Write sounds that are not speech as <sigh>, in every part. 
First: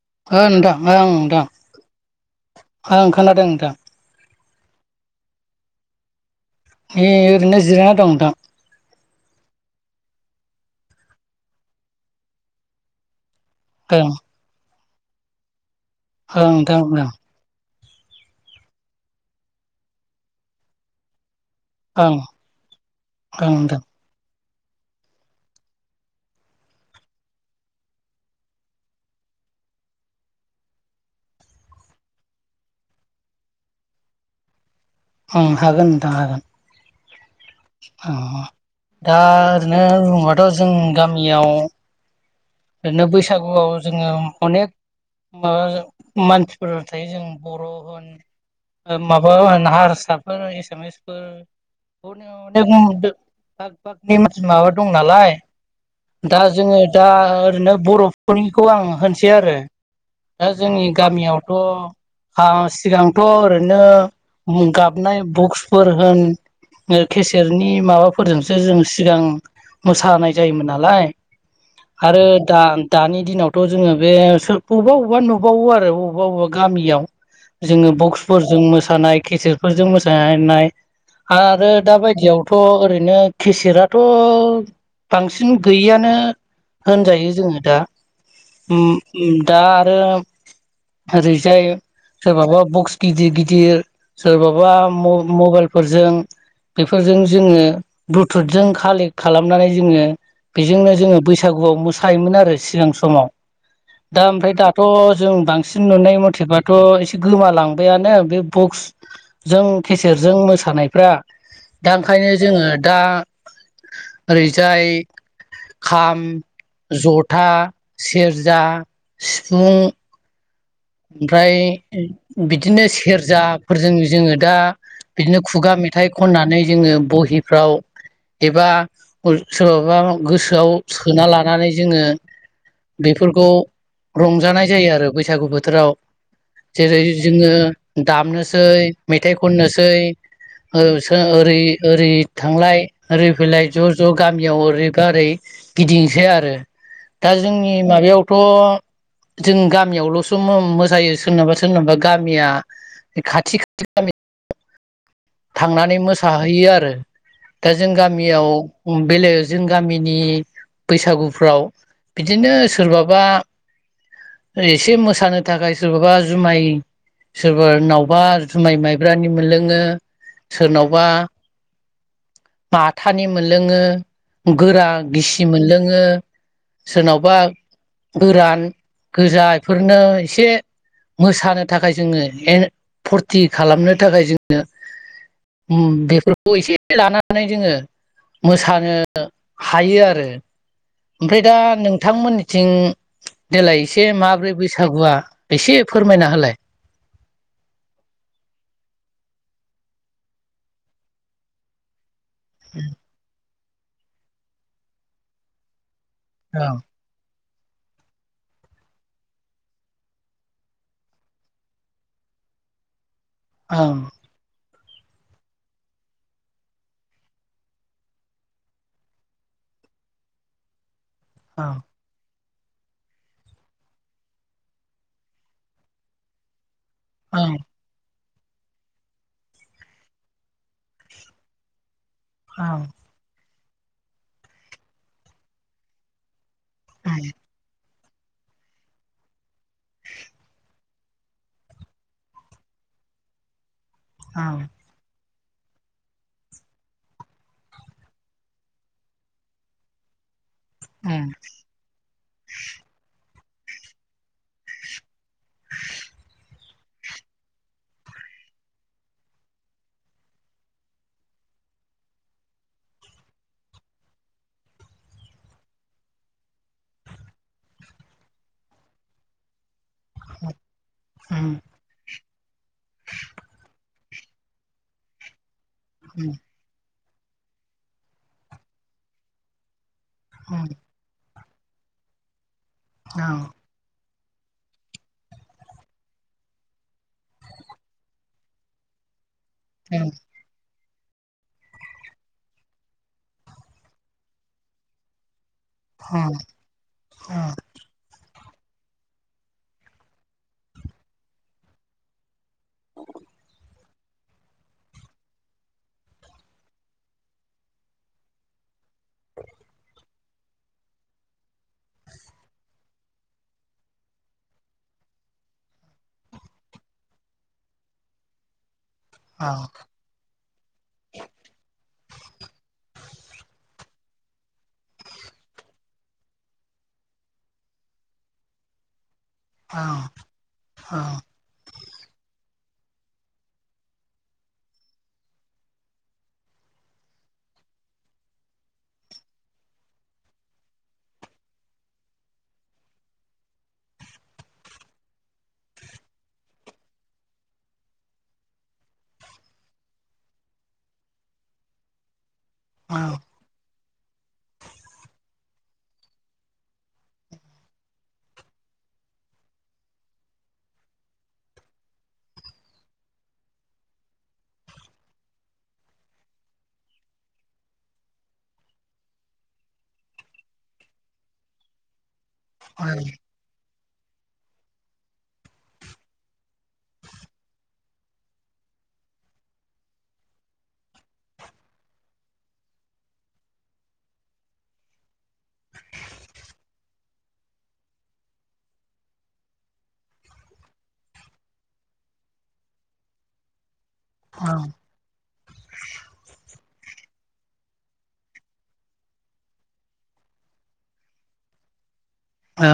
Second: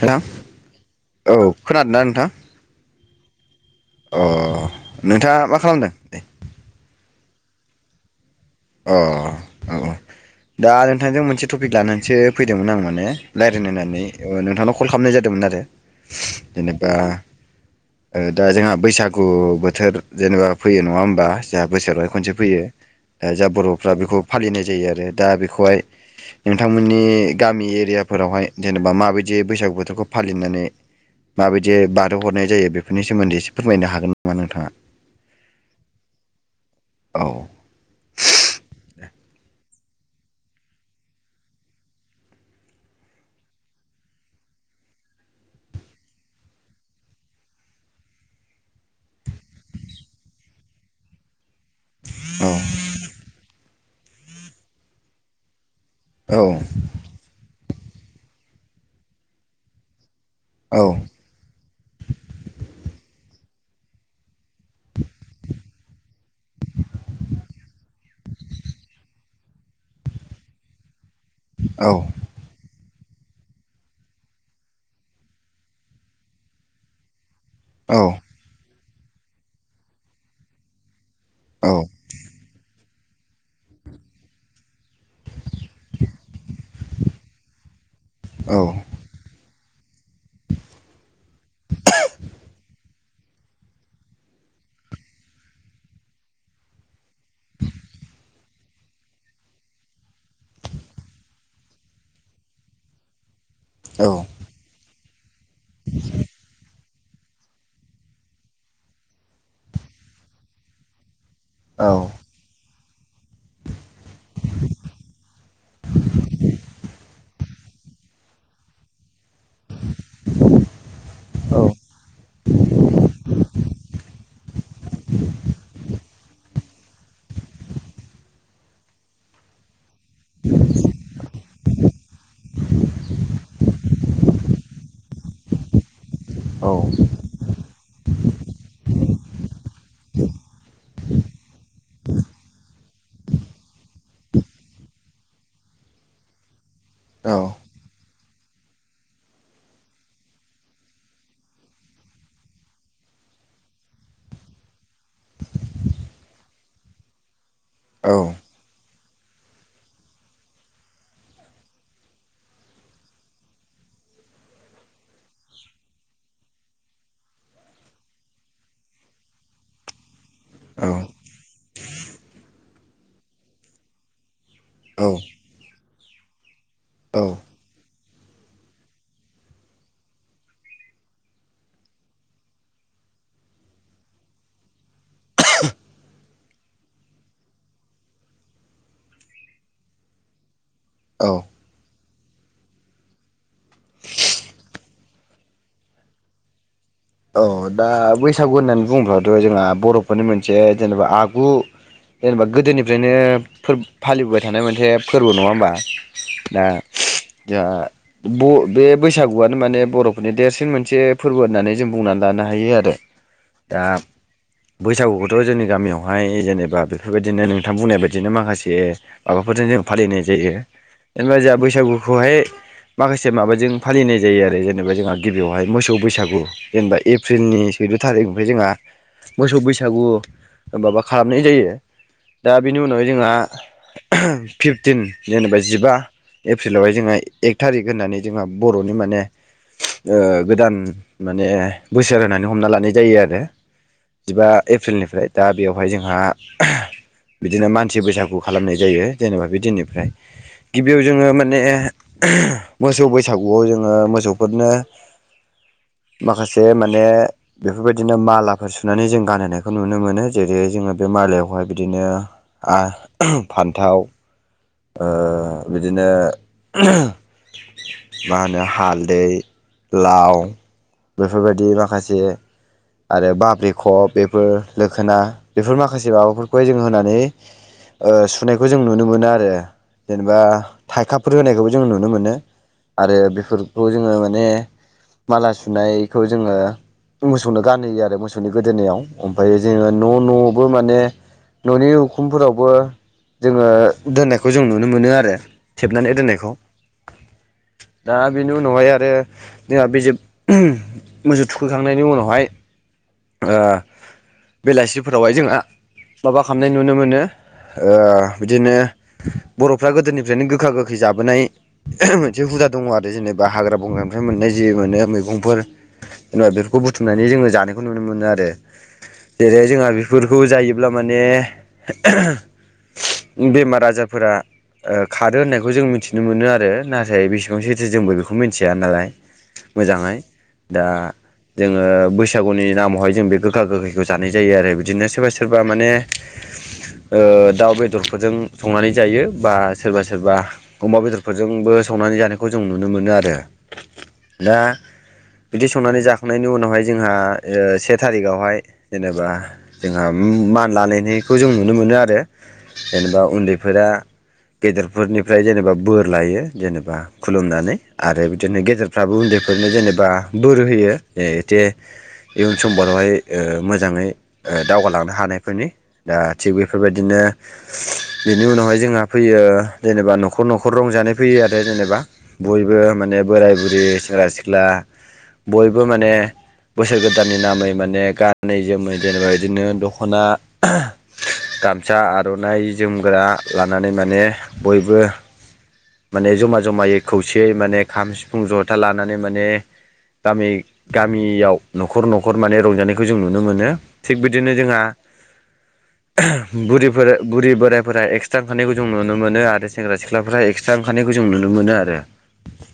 Hello ओ नोंथां ओं औ नोंथां खोनादोंना नोंथां। ओं खोनादों नोंथां अ नोंथाङा मा खालामदों? दे। नै ओरैनो जिरायना दं नोंथां। अ औ-औ दा नोंथांजों मोनसे टपिक लानानैसो फैदोंमोन आं माने रायलायनो होननानै ओं नोंथांनाव कल खालामनाय जादोंमोन आरो ओं नोंथां ओं ओ दा जोंहा बैसागु बोथोर जेनेबा फैयो नङा होमबा जोंहा बोसोरावहाय ओं खनसे फैयो दा जा ओं नोंथां बर'फ्रा बेखौ फालिनाय जायो आरो दा बेखौहाय नोंथांमोननि गामि एरियाफोरावहाय जेनेबा माबायदि बैसागु बोथोरखौ फालिनानै माबायदि बारो हरनाय जायो बेफोरनि सोमोन्दै एसे फोरमायनो हागोन नामा नोंथाङा ओं हागोन नोंथां हागोन औ अ दा ओरैनो बुंबाथ' जों गामियाव ओरैनो बैसागुआव जोङो अनेख माबा मानसिफोर थायो जों बर' होन माबा हारसाफोर एसामिसफोर अने औ बाग बागनि मानसि माबा दं नालाय दा औ जोङो दा ओरैनो बर'फोरनिखौ आं होनसै आरो दा औ जोंनि गामियावथ' सिगांथ' ओरै। बिनो गाबनाय बक्सफोर होन। खेसेरनि माबाफोरजोंसो जों सिगां मोसानाय जायोमोन नालाय। आरो दा दानि दिनावथ' जोङो बे बबेबा बबेबा नुबावो आरो बबेबा बबेबा गामियाव। जोङो बक्सफोरजों मोसानाय केसेटफोरजों मोसानाय आरो दा बायदियावथ' ओरै बिदिनो केसेटआथ' बांसिन गैयिआनो होनजायो। जोङो दा उम दा आरो ओरैजाय सोरबाबा बक्स। गिदिर गिदिर सोरबाबा मबाइलफोरजों बेफोरजों जोङो ब्लुथुथजों कालेक्ट खालामनानै जोङो। बेजोंनो जोङो बैसागुआव मोसा थायोमोन आरो सिगां समाव दा ओमफ्राय दाथ' जों बांसिन नुनाय मथेबाथ' थ' एसे गोमालांबायानो बे बक्सजों केसेटजों मोसानायफ्रा दा ओंखायनो जोङो दा ओरैजाय खाम जथा सेरजा सिफुं ओमफ्राय बिदिनो सेरजाफोरजों जोङो दा बिदिनो खुगा मेथाइ खननानै जोङो बहिफ्राव एबा सोराबा गोसोआव सोना लानानै जोङो बेफोरखौ रंजानाय जायो आरो बैसागु बो बोथोराव जेरै जोङो दामनोसै मेथाइ खननोसै ओरै ओरै थांलाय ओरै फैलाय ज' ज' गामियाव ओरैबा ओरै गिदिंसै आरो दा जोंनि माबायावथ' जों गामियावल'स मोसायो सोरनबा सोरनबा गामिया खाथिखा गामि थांनानै मोसाहैयो आरो दा जों गामियाव बेलायाव जों गामिनि बैसागुफ्राव बिदिनो सोरबाबा एसे मोसानो थाखाय सोरबाबा जुमाय सोरबानावबा जुमाय माइब्रानि मोनलोङो सोरनावबा औ माथानि मोनलोङो गोरा गिसि मोनलोङो सोरनावबा गोरान गोजा इफोरनो एसे मोसानो थाखाय जोङो फुरथि खालामनो थाखाय जोङो उम बेफोरखौ एसे लानानै जोङो मोसानो हायो आरो औ ओमफ्राय दा नों थांमोननिथिं देेलाय एसे माब्रै बैसागुआ एसे फोरमायना होलाय औ दा बैसागु होननानै बुङोब्लाथ' जोंहा बर'फोरनि मोनसे जेनेबा आगु जेनेबा गोदोनिफ्रायनो फालिबोबाय थानाय मोनसे फोरबो नङा होमबा दा ओं जोंहा बे बैसागुआनो माने बर'फोरनि देरसिन मोनसे फोरबो होननानै जों बुंनानै लानो हायो आरो दा औ बैसागुखौथ' जोंनि गामियावहाय जेनेबा बेफोरबायदिनो नोंथां बुंनाय बायदिनो माखासे माबाफोरजों जों जों फालिनाय जायो जेनेबा जोहा ओं बैसागुखौहाय माखासे माबाजों फालिनाय जायो आरो जेनेबा जोंहा गिबियावहाय मोसौ बैसागु जेनेबा ओं एप्रिलनि सैद' थारिख ओमफ्राय जोंहा मोसौ बैसागु माबा खालामनाय जायो दा बिनि ओं उनावहाय जोंहा फिफटिन जेनेबा जिबा एप्रिलावहाय जोंहा एक थारिख होननानै जोंहा बर'नि माने ओ गोदान माने बोसोर होनानै हमना लानाय जायो आरो जिबा ओं एप्रिलनिफ्राय दा बेवहाय जोंहा बिदिनो मानसि बैसागु खालामनाय जायो जेनेबा बे दिननिफ्राय गिबियाव ओं जोङो माने मोसौ बैसो बैसागुआव जोङो मोसौफोरनो माखासे जे माने बेफोरबायदिनो मालाफोर सुनानै जों गानहोनायखौ नुनो मोनो जेरै जोङो बे मालायावहाय ओमफ्राय बिदिनो फान्थाव ओ बिदिनो मा होनो हालदै लाव ओं बेफोरबायदि माखासे आरो बाब्रि खब बेफोर लोखोना बेफोर माखासे ओं माबाफोरखौहाय जोंङो होना नै ओ सुनायखौ जों नुनो मोनो आरो जेनेबा थाइखाफोर होनायखौबो जों नुनो मोनो आरो ओं बेफोरखौ जोङो मा ने माला सुनायखौ जोङो मोसौनो गानहोयो आरो मोसौनि गोदोनायाव ओमफाय जोङो न' न'आवबो माने न'नि उखुमफोरावबो जोङो दोननायखौ जों नुनो मोनो आरो थेबनानै ओं दोननायखौ दा बेनि उनावहाय आरो जोंहा बे जे मोसौ थुखैखांनायनि उनावहाय ओ बेलासिफोरावहाय जोंहा माबा खालामनाय नुनो मोनो ओ बिदिनो बर'फ्रा गोदोनिफ्रायनो गोखा गोखै जाबोनाय मोनसे हुदा दङ आरो जेनेबा हाग्रा बंग्रानिफ्राय मोननाय जि मोन मैगंफोर जेनेबा बेफोरखौ बुथुमनानै जोङो जानायखौ नुनो मोनो मोनो आरो ओं जेरै जोंहा बेफोरखौ जायोब्ला माने बेमारा जायफोरा खारो होननायखौ जों मिथिनो मोनो आरो नाथाय बेसेबां सथो जोंबो बेखौ मिथिया नालाय मोजाङै दा जोङो बैसागुनि नामावहाय जों बे गोखा गोखैखौ जानाय जायो आरो बिदिनो सोरबा सोरबा माने ओ दाउ बेदरफोरजों संनानै जायो बा सोरबा सोरबा अमा बेदरफोरजोंबो संनानै जानायखौ जों नुनो मोनो आरो दा बिदि संनानै जाखांनायनि उनावहाय जोंहा से थारिखावहाय जेनेबा जोंहा मान लानायनायखौ जों नुनो मोनो आरो जेनेबा फोरा गेदेरफोरनिफ्राय जेनेबा बोर लायो जेनेबा खुलुमनानै आरो बिदिनो गेदेरफ्राबो उन्दै फोरनो जेनेबा बोर होयो इयुन समफोरारावहाय मोजाङै दावगालांनो हानायफोरनि दा थिग बेफोरबायदिनो दा बेनि उनावहाय जोंहा फैयो जेनेबा न'खर न'खर रंजानाय फैयो आरो जेनेबा बयबो माने बोराय बुरै सेंग्रा सिख्ला बयबो माने बोसोर गोदाननि नामै माने गानै जोमै जेनेबा बिदिनो दख'ना गामसा आर'नाइ जोमग्रा लानानै माने बयबो माने जमा जमायै खौसेयै माने खाम सिफुं ज'था लानानै माने गामि गामियाव न'खर न'खर माने रंजानायखौ जों नुनो मोनो। थिग बिदिनो जोंहा बुरिफोर बुरि बोराइफोरा एक्सट्रा ओंखारनायखौ जों नुनोमोनो आरो सेंग्रा सिख्लाफोरा एक्स्रा ओंखानायखौ जों नुनो मोनो आरो ओ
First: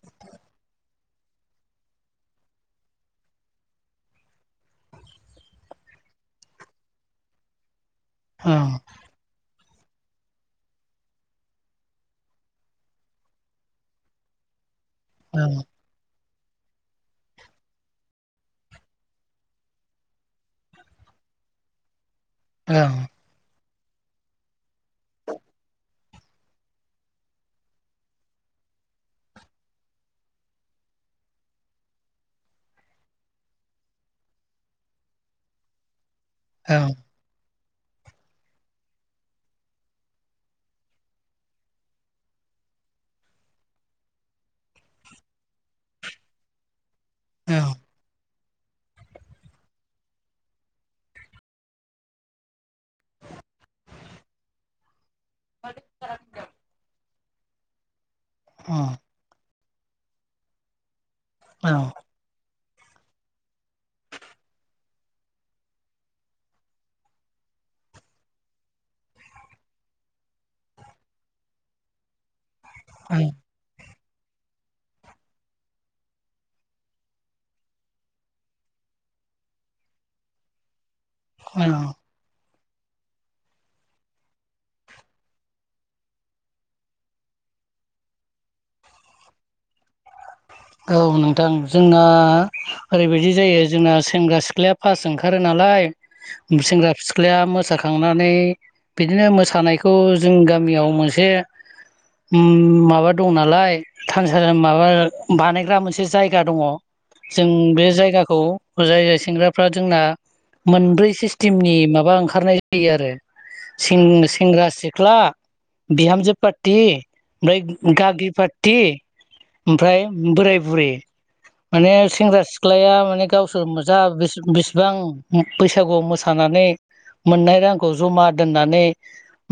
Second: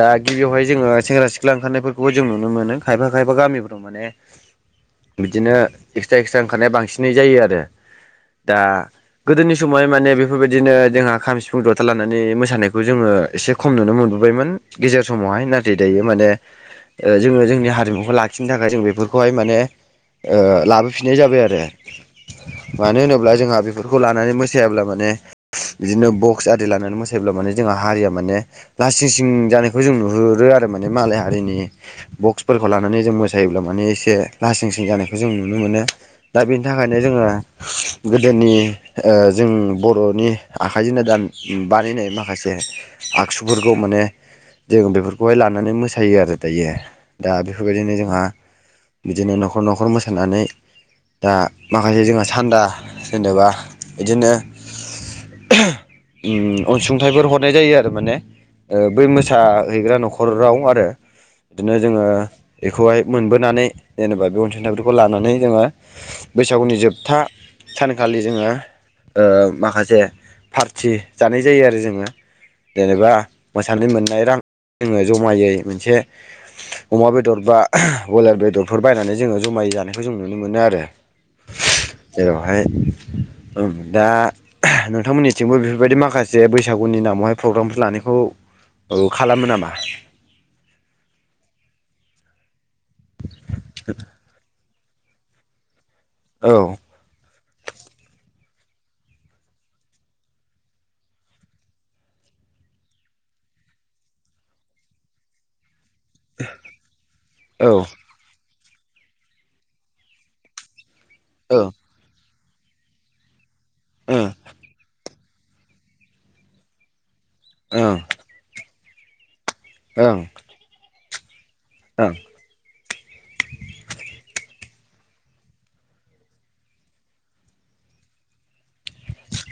दा गिबियावहाय जोङो सेंग्रा सिख्ला ओंखारनायफोरखौबो जों नुनो मोनो खायफा खायफा गामिफोराव माने बिदिनो एक्सट्रा एक्सट्रा ओंखारनाया बांसिनै जायो आरो दा गोदोनि समावहाय माने बेफोरबायदिनो जोंहा खाम सिफुं जथा लानानै मोसानायखौ जोङो एसे खम नुनो मोनबोबायमोन गेजेर समावहाय ओं नाथाय दायो माने जोङो जोंनि हारिमुखौ लाखिनो थाखाय जों बेफोरखौहाय माने लाबोफिननाय जाबाय आरो ओं मानो होनोब्ला जोंहा बेफोरखौ लानानै मोसायाब्ला माने बिदिनो बक्स खुसारि लानानै मोसायोब्ला माने जोंहा हारिया माने लासिं सिं जानायखौ जों नुहुरो आरो माने मालाय हारि जोंनि बक्सफोरखौ लानानै जों मोसायोब्ला माने एसे लासिं सिं जानायखौ जों नुनो मोनो दा बेनि थाखायनो जोङो गोदोनि जों बर'नि आखाइजोंनो दानना बानायनाय माखासे आगजुफोरखौ माने जों बेफोरखौहाय लानानै मोसायो आरो दायो दा ओं बेफोरबायदिनो जोंहा बिदिनो न'खर न'खर मोसानानै दा माखासे जोंहा सान्दा जेनेबा बिदिनो ब उम <inaudible> अनसुंथाइफोर हरनाय जायो आरो माने ओं बै मोसाहैग्रा न'खराव आरो बिदिनो जोङो बेखौहाय मोनबोनानै जेनेबा बे अनसुंथाइफोरखौ लानानै जोङो बैसागुनि जोबथा सानखालि जोङो माखासे फारसे खथि जानाय जायो आरो जोङो जेनेबा मोसानाय मोननाय रांखौ जमायै मोनसे अमा बेदर बा ब्रयलार बेदरफोर बायनानै जोङो जमायै जानायखौ जों नुनो मोनो आरो औ ओमफ्राय दा नोंथांमोननि थिंबो बेफोरबायदि माखासे बैसागुनि नामावहाय प्रग्रामफोर लानायखौ खालामो नामा? औ नोंथां जोंना ओरैबायदि जायो जोंना सेंग्रा सिख्ला फास ओंखारो नालाय औ सेंग्रा सिख्लाया मोसाखांनानै बिदिनो मोसानायखौ जों गामियाव मोनसे उम माबा दं नालाय थानसा माबा बानायग्रा मोनसे जायगा दङ जों औ औ बे जायगाखौ जाय जाय सेंग्राफ्रा जोंना मोनब्रै सिस्टेमनि माबा ओंखा खारनाय होयो आरो सें ओं सेंग्रा सिख्ला बिहामजो पार्टि ओमफ्राय ओं गागि पाटि ओमफ्राय ओं बोराय बुरै माने ओं सेंग्रा सिख्लाया माने गावसोर जा बिस बिसिबां बैसागुआव मोसानानै मोननाय रांखौ ज'मा दोननानै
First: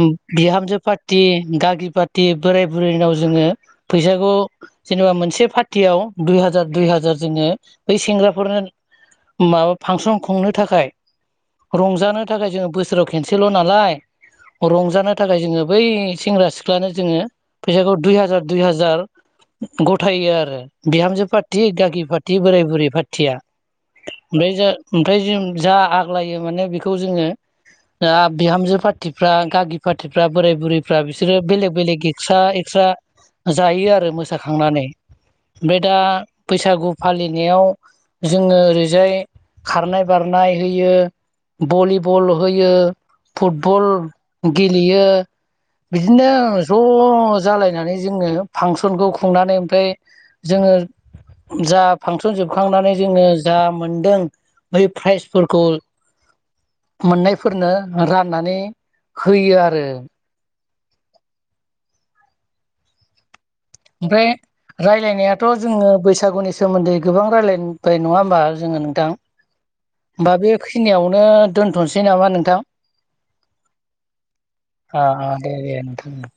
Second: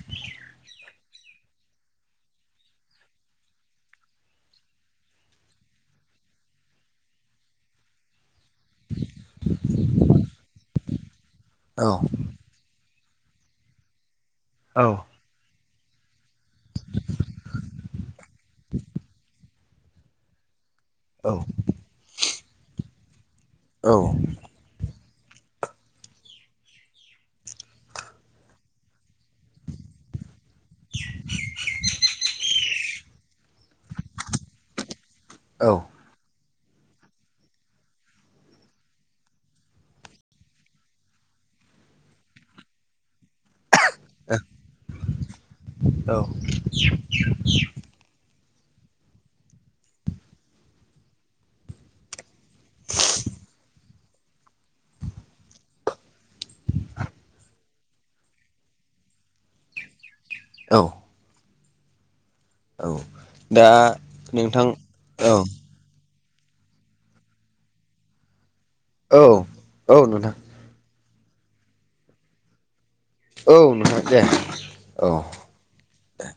उम बिहामजो पार र्टि गागि पार्टी बोराय बुरैनाव जोङो फैसाखौ जेनेबा मोनसे पार्टियाव दुइ हाजार दुइ हाजार जोङो बै सेंग्रा फोरनो माबा फांसन खुंनो थाखाय औ रंजानो थाखाय जोङो बोसोराव खेनसेल' नालाय औ रंजानो थाखाय जोङो बै सेंग्रा-सिख सिख्लानो जोङो फैसाखौ दुइ हाजार दुइ हाजार ग'थायो आरो। बिहामजो पार्थि गागि पार्टि बोराय बुरै पार्टिया औ। ओमफ्राय जा ओमफ्राय जों जा आग्लायो माने बेखौ जोङो ओ बिहामजो पार्टिफ्रा गागि पार्टिफ्रा बोराय बुरैफ्रा बिसोरो बेलेग बेलेक एक्स्रा एक्स्रा जायो आरो मोसाखांनानै। औ बे दा बैसागु फालिनायाव जोङो ओरैजाय खारनाय बारनाय होयो। भलिबल होयो फुटबल गेलेयो। औ बिदिनो ज' जालायनानै जोङो फांसनखौ खुंनानै ओमफ्राय जोङो जा फांसन जोबखांनानै जोङो जा मोनदों बै प्राइजफोरखौ मोननायफोरनो राननानै होयो आरो। औ। औ। दा ओमफ्राय नोंथां औ रायलायनायाथ' जोङो बैसा बैसागुनि सोमोन्दै गोबां रायलायबाय नङा होमबा जोङो नोंथां औ औ नोंथां होमबा बेखिनियाव नो दोनथ'नोसै नामा नोंथां? औ नोंथां दे आ औ आ दे दे नोंथां ओ।